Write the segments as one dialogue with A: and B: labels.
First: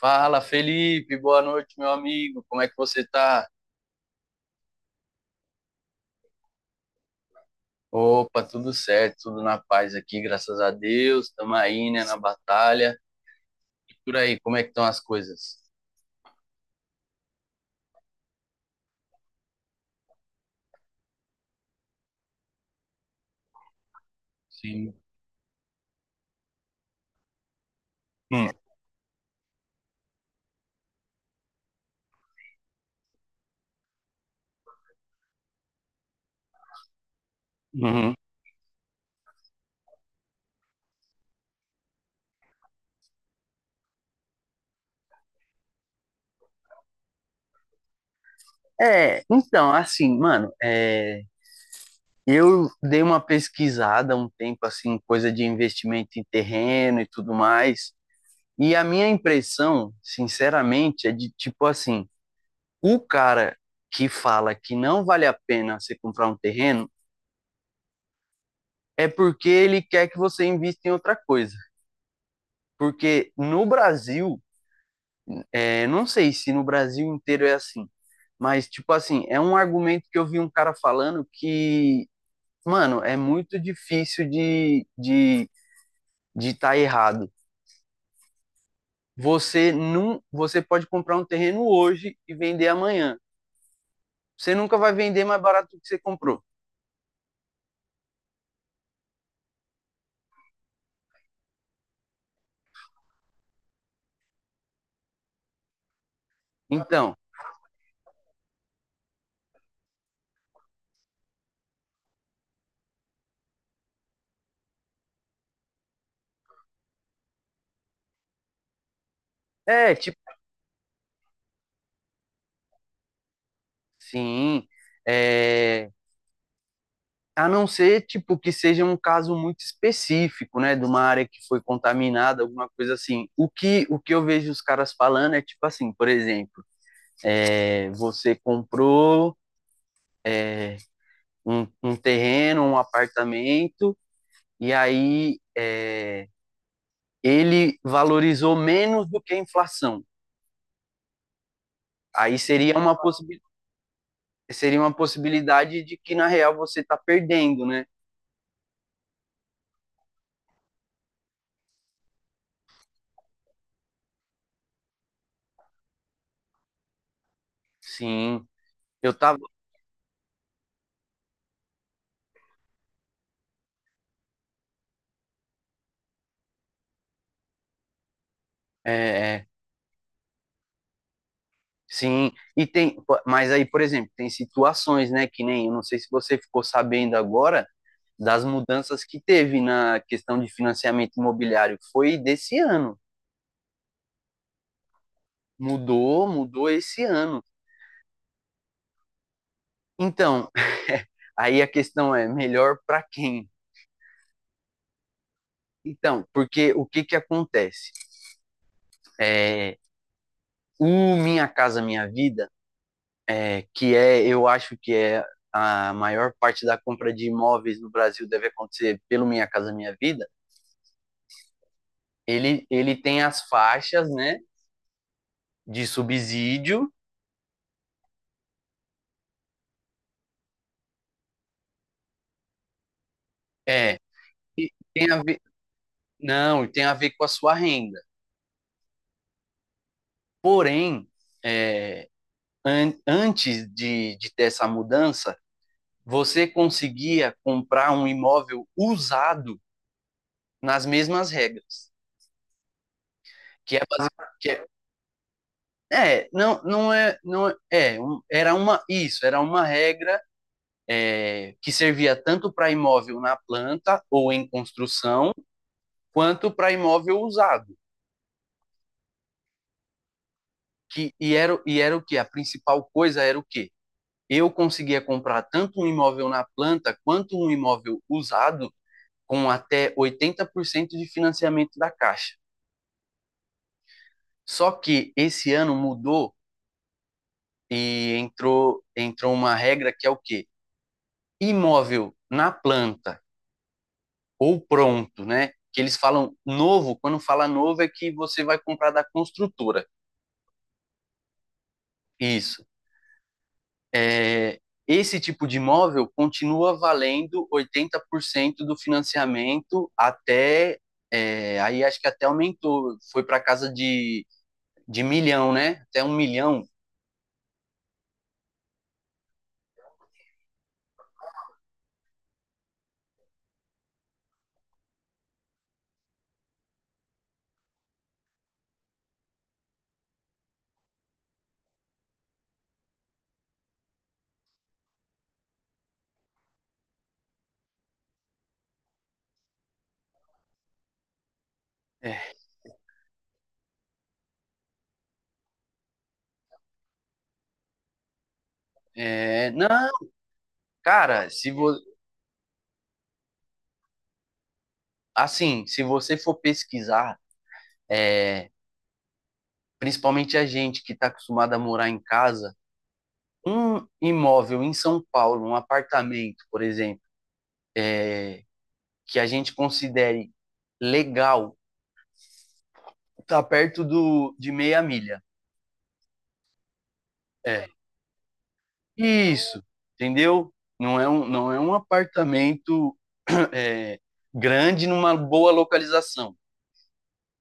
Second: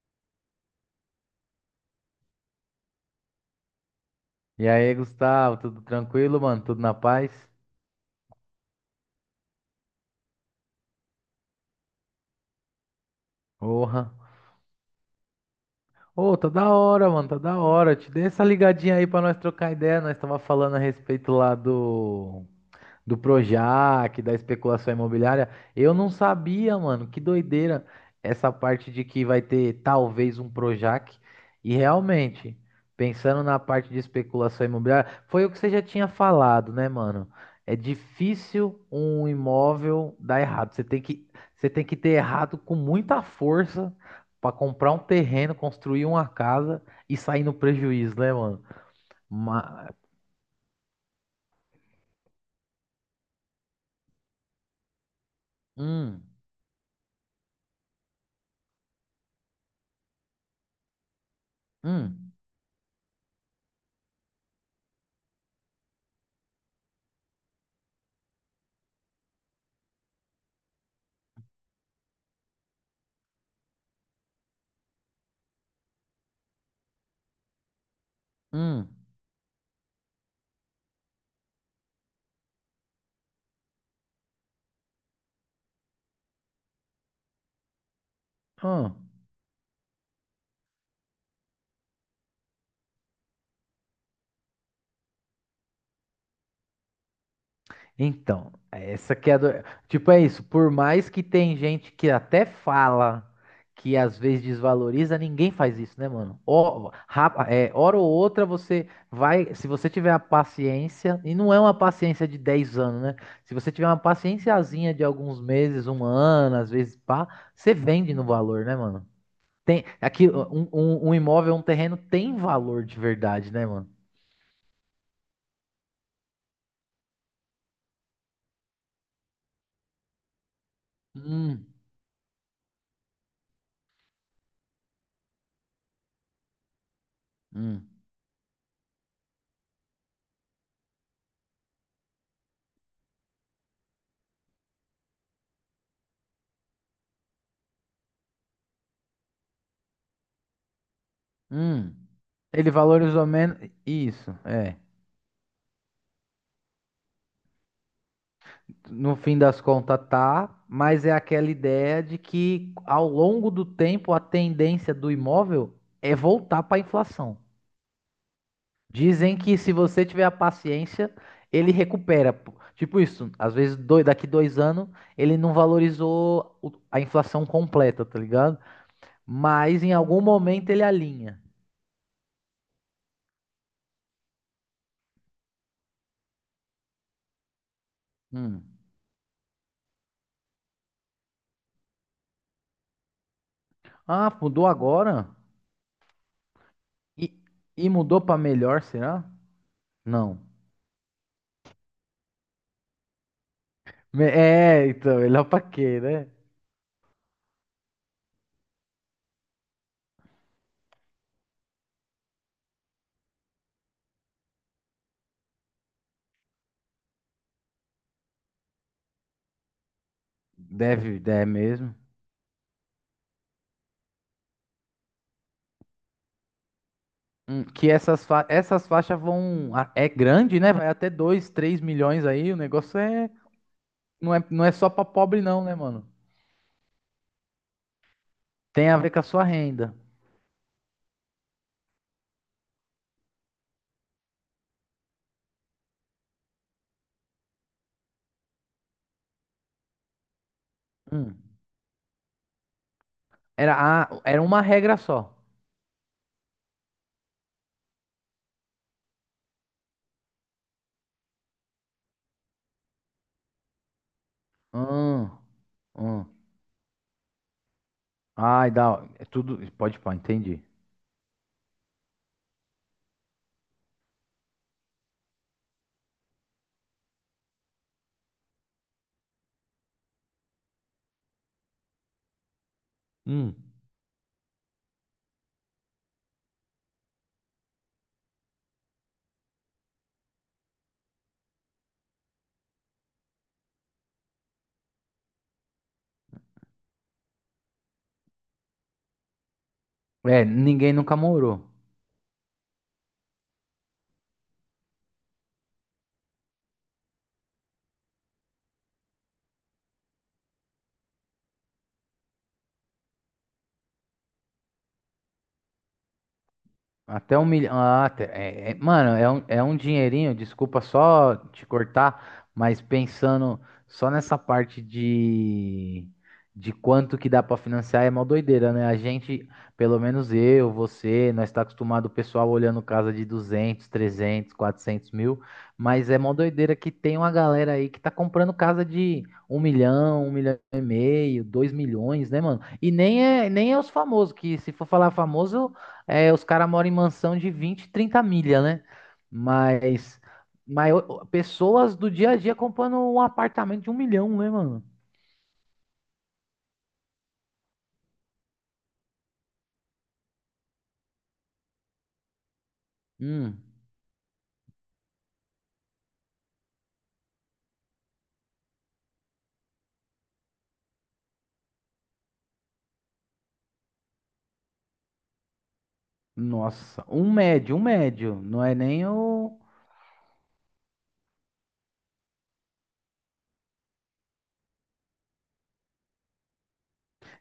A: Fala, Felipe, boa noite, meu amigo. Como é que você tá?
B: E aí, Gustavo, tudo tranquilo, mano? Tudo na paz?
A: Opa, tudo certo, tudo na paz aqui, graças a Deus. Tamo aí, né, na batalha. E
B: Porra.
A: por aí, como é que estão as coisas?
B: Ô, tá da hora, mano, tá da hora. Te dei essa ligadinha aí pra nós trocar ideia. Nós tava falando a respeito lá do Projac, da especulação
A: Sim.
B: imobiliária. Eu não sabia, mano, que doideira
A: Hum,
B: essa parte de que vai ter talvez um Projac. E realmente, pensando na parte de especulação imobiliária, foi o que você já tinha falado, né, mano? É
A: uhum.
B: difícil um imóvel dar errado. Você tem que ter errado com muita força para comprar um terreno, construir uma casa e sair no prejuízo, né, mano?
A: É, então,
B: Ma-
A: assim, mano, é, eu dei uma pesquisada há um tempo, assim, coisa de investimento
B: hum,
A: em terreno e tudo mais, e a minha impressão, sinceramente, é de tipo assim:
B: hum,
A: o cara que fala que não vale a pena você comprar um terreno é porque ele quer que você invista em outra coisa. Porque no Brasil, não sei se no Brasil inteiro é assim, mas,
B: hum,
A: tipo assim, é um argumento que eu vi um cara falando que, mano, é muito difícil de tá errado.
B: hum.
A: Você não, Você pode comprar um terreno hoje e vender amanhã. Você nunca vai vender mais barato do que você comprou.
B: Então, essa que é a do. Tipo, é isso. Por mais que tem gente que até fala que às vezes desvaloriza, ninguém faz isso, né, mano? Ó,
A: Então,
B: hora ou outra você vai. Se você tiver a paciência, e não é uma paciência de 10 anos, né? Se você tiver uma paciênciazinha de alguns meses, um ano, às vezes pá, você vende no valor, né, mano? Tem,
A: tipo,
B: aqui, um imóvel, um terreno tem valor de verdade, né, mano?
A: sim, é, a não ser, tipo, que seja um caso muito específico, né, de uma área que foi
B: Hum,
A: contaminada, alguma coisa assim. O que eu vejo os caras falando é tipo assim, por exemplo,
B: hum.
A: você comprou um terreno, um apartamento, e aí ele valorizou menos do que a inflação.
B: Hum.
A: Aí
B: Ele
A: seria uma,
B: valorizou
A: possibi
B: menos. Isso, é.
A: Seria uma possibilidade de que, na real, você está perdendo, né?
B: No fim das contas, tá, mas é aquela ideia de que ao longo do tempo a tendência do imóvel é voltar para a inflação.
A: Sim, eu
B: Dizem
A: tava,
B: que se você tiver a paciência, ele recupera. Pô. Tipo isso, às vezes dois, daqui 2 anos ele não valorizou a inflação completa, tá ligado?
A: é, é,
B: Mas em algum momento ele alinha.
A: sim, e tem, mas aí, por exemplo, tem situações, né, que nem, eu não sei se você ficou sabendo agora das
B: Hum.
A: mudanças que teve na questão de financiamento imobiliário, foi desse ano.
B: Ah, mudou agora?
A: Mudou, mudou esse
B: E,
A: ano.
B: e mudou para melhor, será? Não.
A: Então, aí a questão é melhor para quem?
B: Então, melhor pra quê,
A: Então,
B: né?
A: porque o que que acontece? É, o Minha Casa Minha Vida, eu acho que é a maior parte da compra de imóveis no Brasil deve acontecer pelo Minha Casa Minha Vida.
B: Deve, é mesmo.
A: Ele tem as faixas, né, de subsídio,
B: Hum. Que essas faixas vão. É grande, né? Vai até 2, 3 milhões aí. O negócio é.
A: é,
B: Não é, não
A: e
B: é só pra
A: tem a ver,
B: pobre, não, né, mano?
A: não, e tem a ver com a sua renda.
B: Tem a ver com a sua renda.
A: Porém, é, antes de ter essa mudança, você conseguia comprar um imóvel usado nas mesmas
B: Hum.
A: regras,
B: Era,
A: que é, basi-
B: a, era
A: que
B: uma
A: é,
B: regra só.
A: é, não, não é, não é, é, um- era uma, isso, era uma regra que servia tanto para imóvel na planta ou em
B: Hum,
A: construção,
B: hum.
A: quanto para imóvel usado.
B: Ai, dá. É tudo. Pode, pode, entendi.
A: E era o que? A principal coisa era o quê? Eu conseguia comprar tanto um imóvel na planta quanto um imóvel usado com até 80% de financiamento da Caixa.
B: Hum.
A: Só que esse ano mudou e entrou uma regra que é o quê? Imóvel na planta ou pronto, né? Que eles falam novo, quando fala novo é que você vai comprar da construtora.
B: É, ninguém nunca morou.
A: Isso. É, esse tipo de imóvel continua valendo 80% do financiamento até, é, aí acho que até aumentou, foi para casa de milhão, né? Até um milhão.
B: Até 1 milhão. Ah, mano, é um dinheirinho, desculpa só te cortar, mas pensando só nessa parte de quanto que dá pra financiar é mó doideira, né? A gente, pelo menos eu, você, nós tá acostumado o pessoal olhando casa de 200 300 400 mil, mas é mó doideira que tem uma galera aí que tá comprando casa de um milhão e meio, dois
A: É,
B: milhões, né, mano? E nem é os famosos, que se for falar famoso. É, os caras moram em mansão de 20, 30 milha, né?
A: não,
B: Mas, mas
A: cara, se vo,
B: pessoas do dia a dia comprando um apartamento de 1 milhão, né, mano?
A: assim, se você for pesquisar, é, principalmente a gente que está acostumada a morar em casa,
B: Hum,
A: um imóvel em São Paulo, um apartamento, por exemplo, que a gente considere legal, está perto do, de meia milha.
B: nossa, um
A: É,
B: médio, um médio. Não é nem o.
A: isso, entendeu? Não é um apartamento é, grande numa boa localização.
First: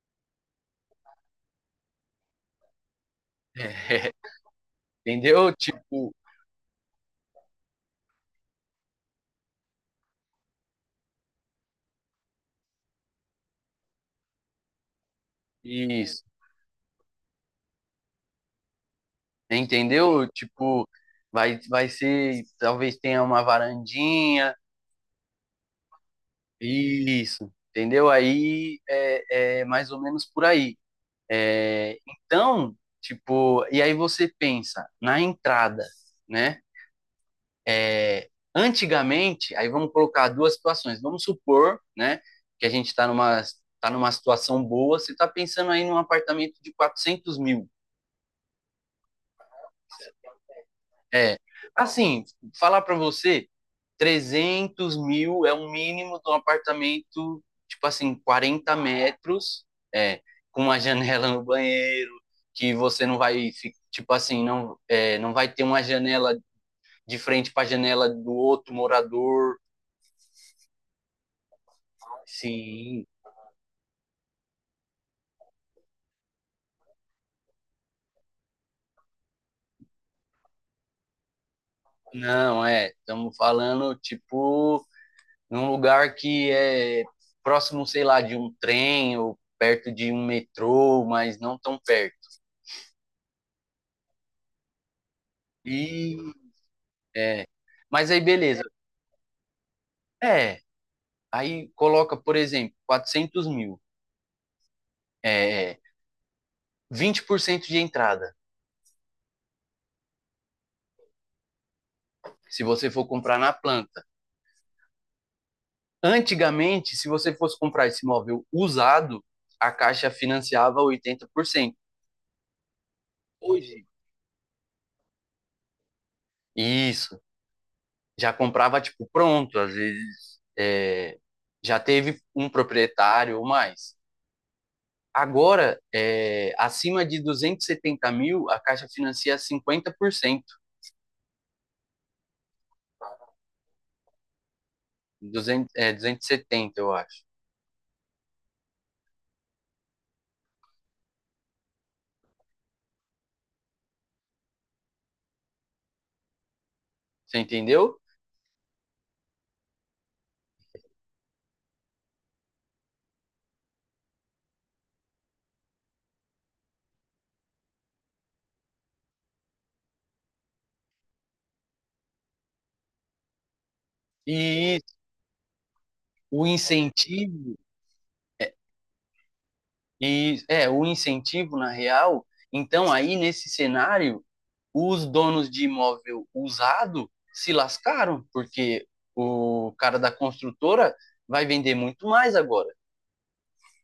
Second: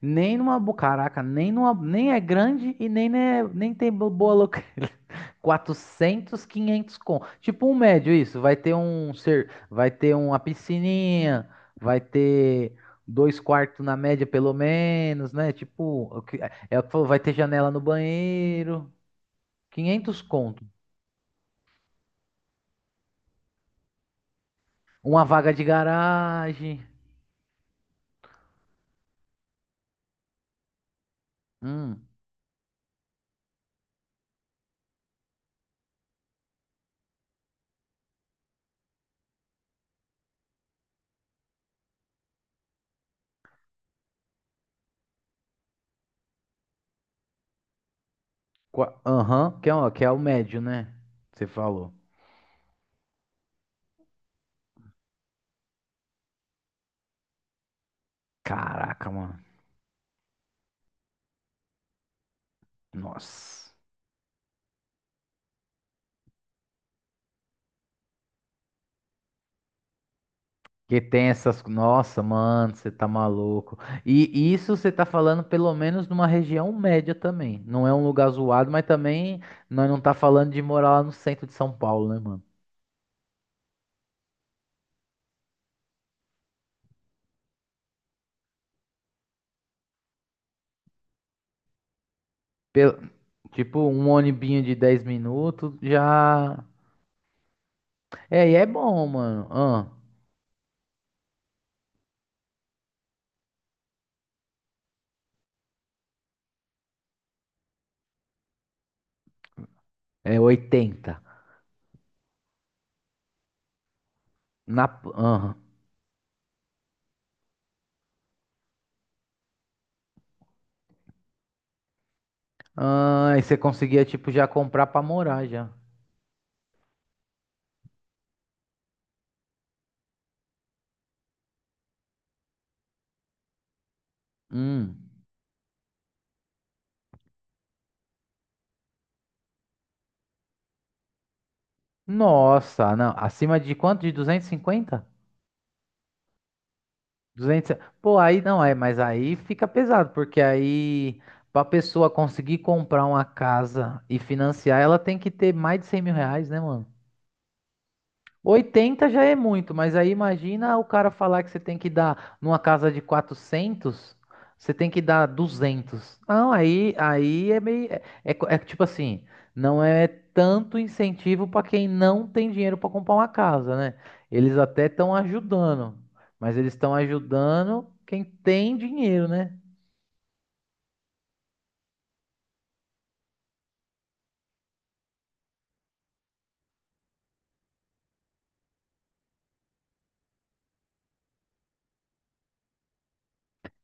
B: Nem numa, caraca, nem numa, nem é grande e nem, né, nem tem
A: É,
B: boa loca.
A: entendeu? Tipo,
B: 400, 500 com. Tipo um médio isso, vai ter uma piscininha, vai ter dois quartos na média pelo menos, né? Tipo, o
A: isso.
B: que- é, é o que falou, vai ter janela no banheiro, quinhentos
A: Entendeu?
B: conto.
A: Tipo, vai ser, talvez tenha uma varandinha.
B: Uma vaga de garagem.
A: Isso, entendeu? Aí é, é mais ou menos por aí. É,
B: Hum.
A: então, tipo, e aí você pensa na entrada, né? É, Antigamente, aí vamos colocar duas situações. Vamos supor, né, que a gente tá numa situação boa, você está pensando aí num apartamento de 400 mil.
B: Aham, que é o médio, né?
A: É,
B: Você falou.
A: assim, falar para você, 300 mil é o mínimo de um apartamento, tipo assim, quarenta
B: Caraca, mano.
A: metros, é, com uma janela no banheiro, que você não vai, fi-
B: Nossa.
A: tipo assim, não, é, não vai ter uma janela de frente para a janela do outro morador.
B: Que tem essas. Nossa, mano, você
A: Sim,
B: tá maluco. E isso você tá falando pelo menos numa região média também. Não é um lugar zoado, mas também nós não tá falando de morar lá no centro de São Paulo, né, mano?
A: não, é, estamos falando, tipo, num lugar que é próximo, sei lá, de um trem ou perto de um metrô, mas não tão perto.
B: Pel- Tipo, um ônibinho de 10 minutos
A: E,
B: já.
A: é, mas aí
B: É, e
A: beleza.
B: é bom, mano. Ah,
A: É, aí coloca, por exemplo, 400 mil, é, 20% de entrada,
B: é 80.
A: se você for comprar na planta.
B: Na. Ah,
A: Antigamente, se você fosse comprar esse imóvel usado, a Caixa financiava 80%.
B: ah, e você
A: Hoje,
B: conseguia, tipo, já comprar pra morar já.
A: isso. Já comprava tipo pronto, às vezes é, já teve um proprietário ou mais.
B: Hum.
A: Agora, é, acima de 270 mil, a Caixa financia 50%,
B: Nossa, não. Acima de quanto? De 250?
A: 200 270 eu acho.
B: 200. Pô, aí não é, mas aí fica pesado, porque aí pra pessoa conseguir comprar uma casa e financiar, ela tem que ter mais de 100 mil reais, né, mano?
A: Você entendeu?
B: 80 já é muito, mas aí imagina o cara falar que você tem que dar numa casa de 400, você tem que dar 200. Não, aí é meio. É, tipo assim, não é tanto incentivo para quem não tem dinheiro para comprar uma casa, né? Eles
A: E
B: até estão ajudando,
A: o
B: mas eles estão
A: incentivo,
B: ajudando quem tem dinheiro, né?
A: e É, o incentivo na real, então aí nesse cenário, os donos de imóvel usado se lascaram, porque o cara da construtora vai vender muito mais agora.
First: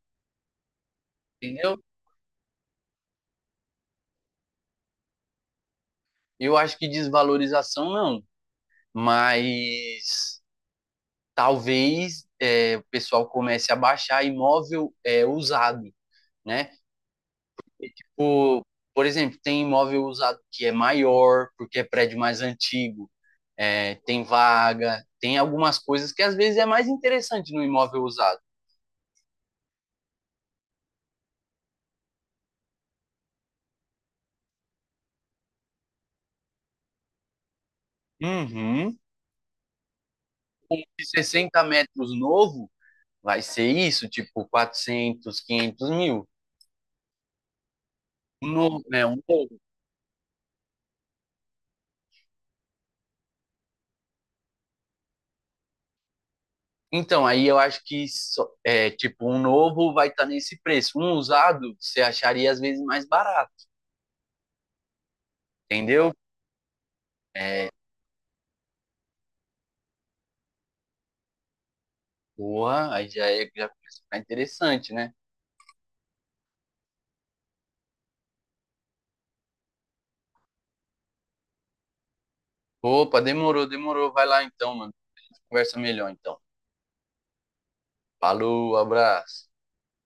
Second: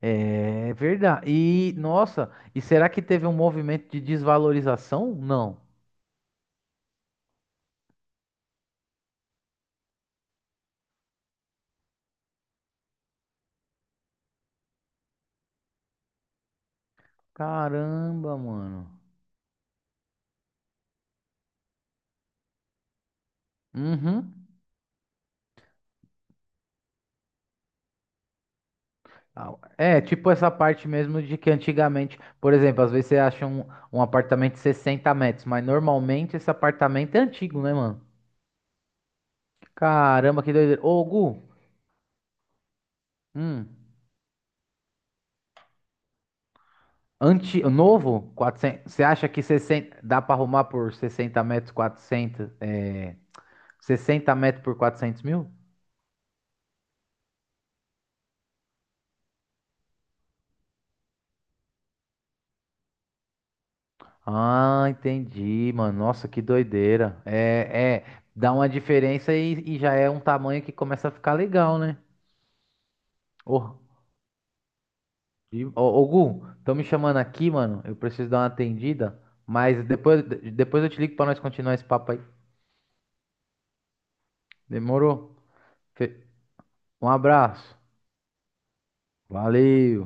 B: É verdade. E,
A: Entendeu?
B: nossa, e será que teve um movimento de desvalorização? Não.
A: Eu acho que desvalorização não, mas talvez é, o pessoal comece a baixar imóvel é, usado, né?
B: Caramba,
A: Por,
B: mano.
A: por exemplo, tem imóvel usado que é maior, porque é prédio mais antigo, é, tem
B: Uhum.
A: vaga, tem algumas coisas que às vezes é mais interessante no imóvel usado.
B: Ah, é, tipo essa parte mesmo de que antigamente, por exemplo, às vezes você acha um apartamento de 60 metros, mas normalmente esse apartamento é antigo, né, mano?
A: Uhum.
B: Caramba, que
A: Um
B: doideira. Ô,
A: de
B: Gu.
A: 60 metros novo vai ser
B: hum,
A: isso, tipo 400, 500 mil.
B: anti, novo,
A: Um novo,
B: 400? Você
A: né, um
B: acha que
A: novo.
B: 60 dá pra arrumar por 60 metros, 400? 60 metros por 400 mil?
A: Então, aí eu acho que é tipo um novo vai estar nesse preço. Um usado você acharia às vezes mais barato,
B: Ah, entendi, mano.
A: entendeu?
B: Nossa, que doideira. É, dá uma diferença e já é um tamanho que começa a ficar legal, né?
A: Porra, aí já é, já
B: Ô.
A: começa a ficar interessante, né?
B: E, ô, ô, Gu, estão me chamando aqui, mano. Eu preciso dar uma atendida. Mas depois eu te ligo pra nós continuar esse papo aí.
A: Opa, demorou, demorou. Vai lá então, mano.
B: Demorou?
A: Conversa melhor
B: Fe-
A: então.
B: Um abraço.
A: Falou, abraço.
B: Valeu.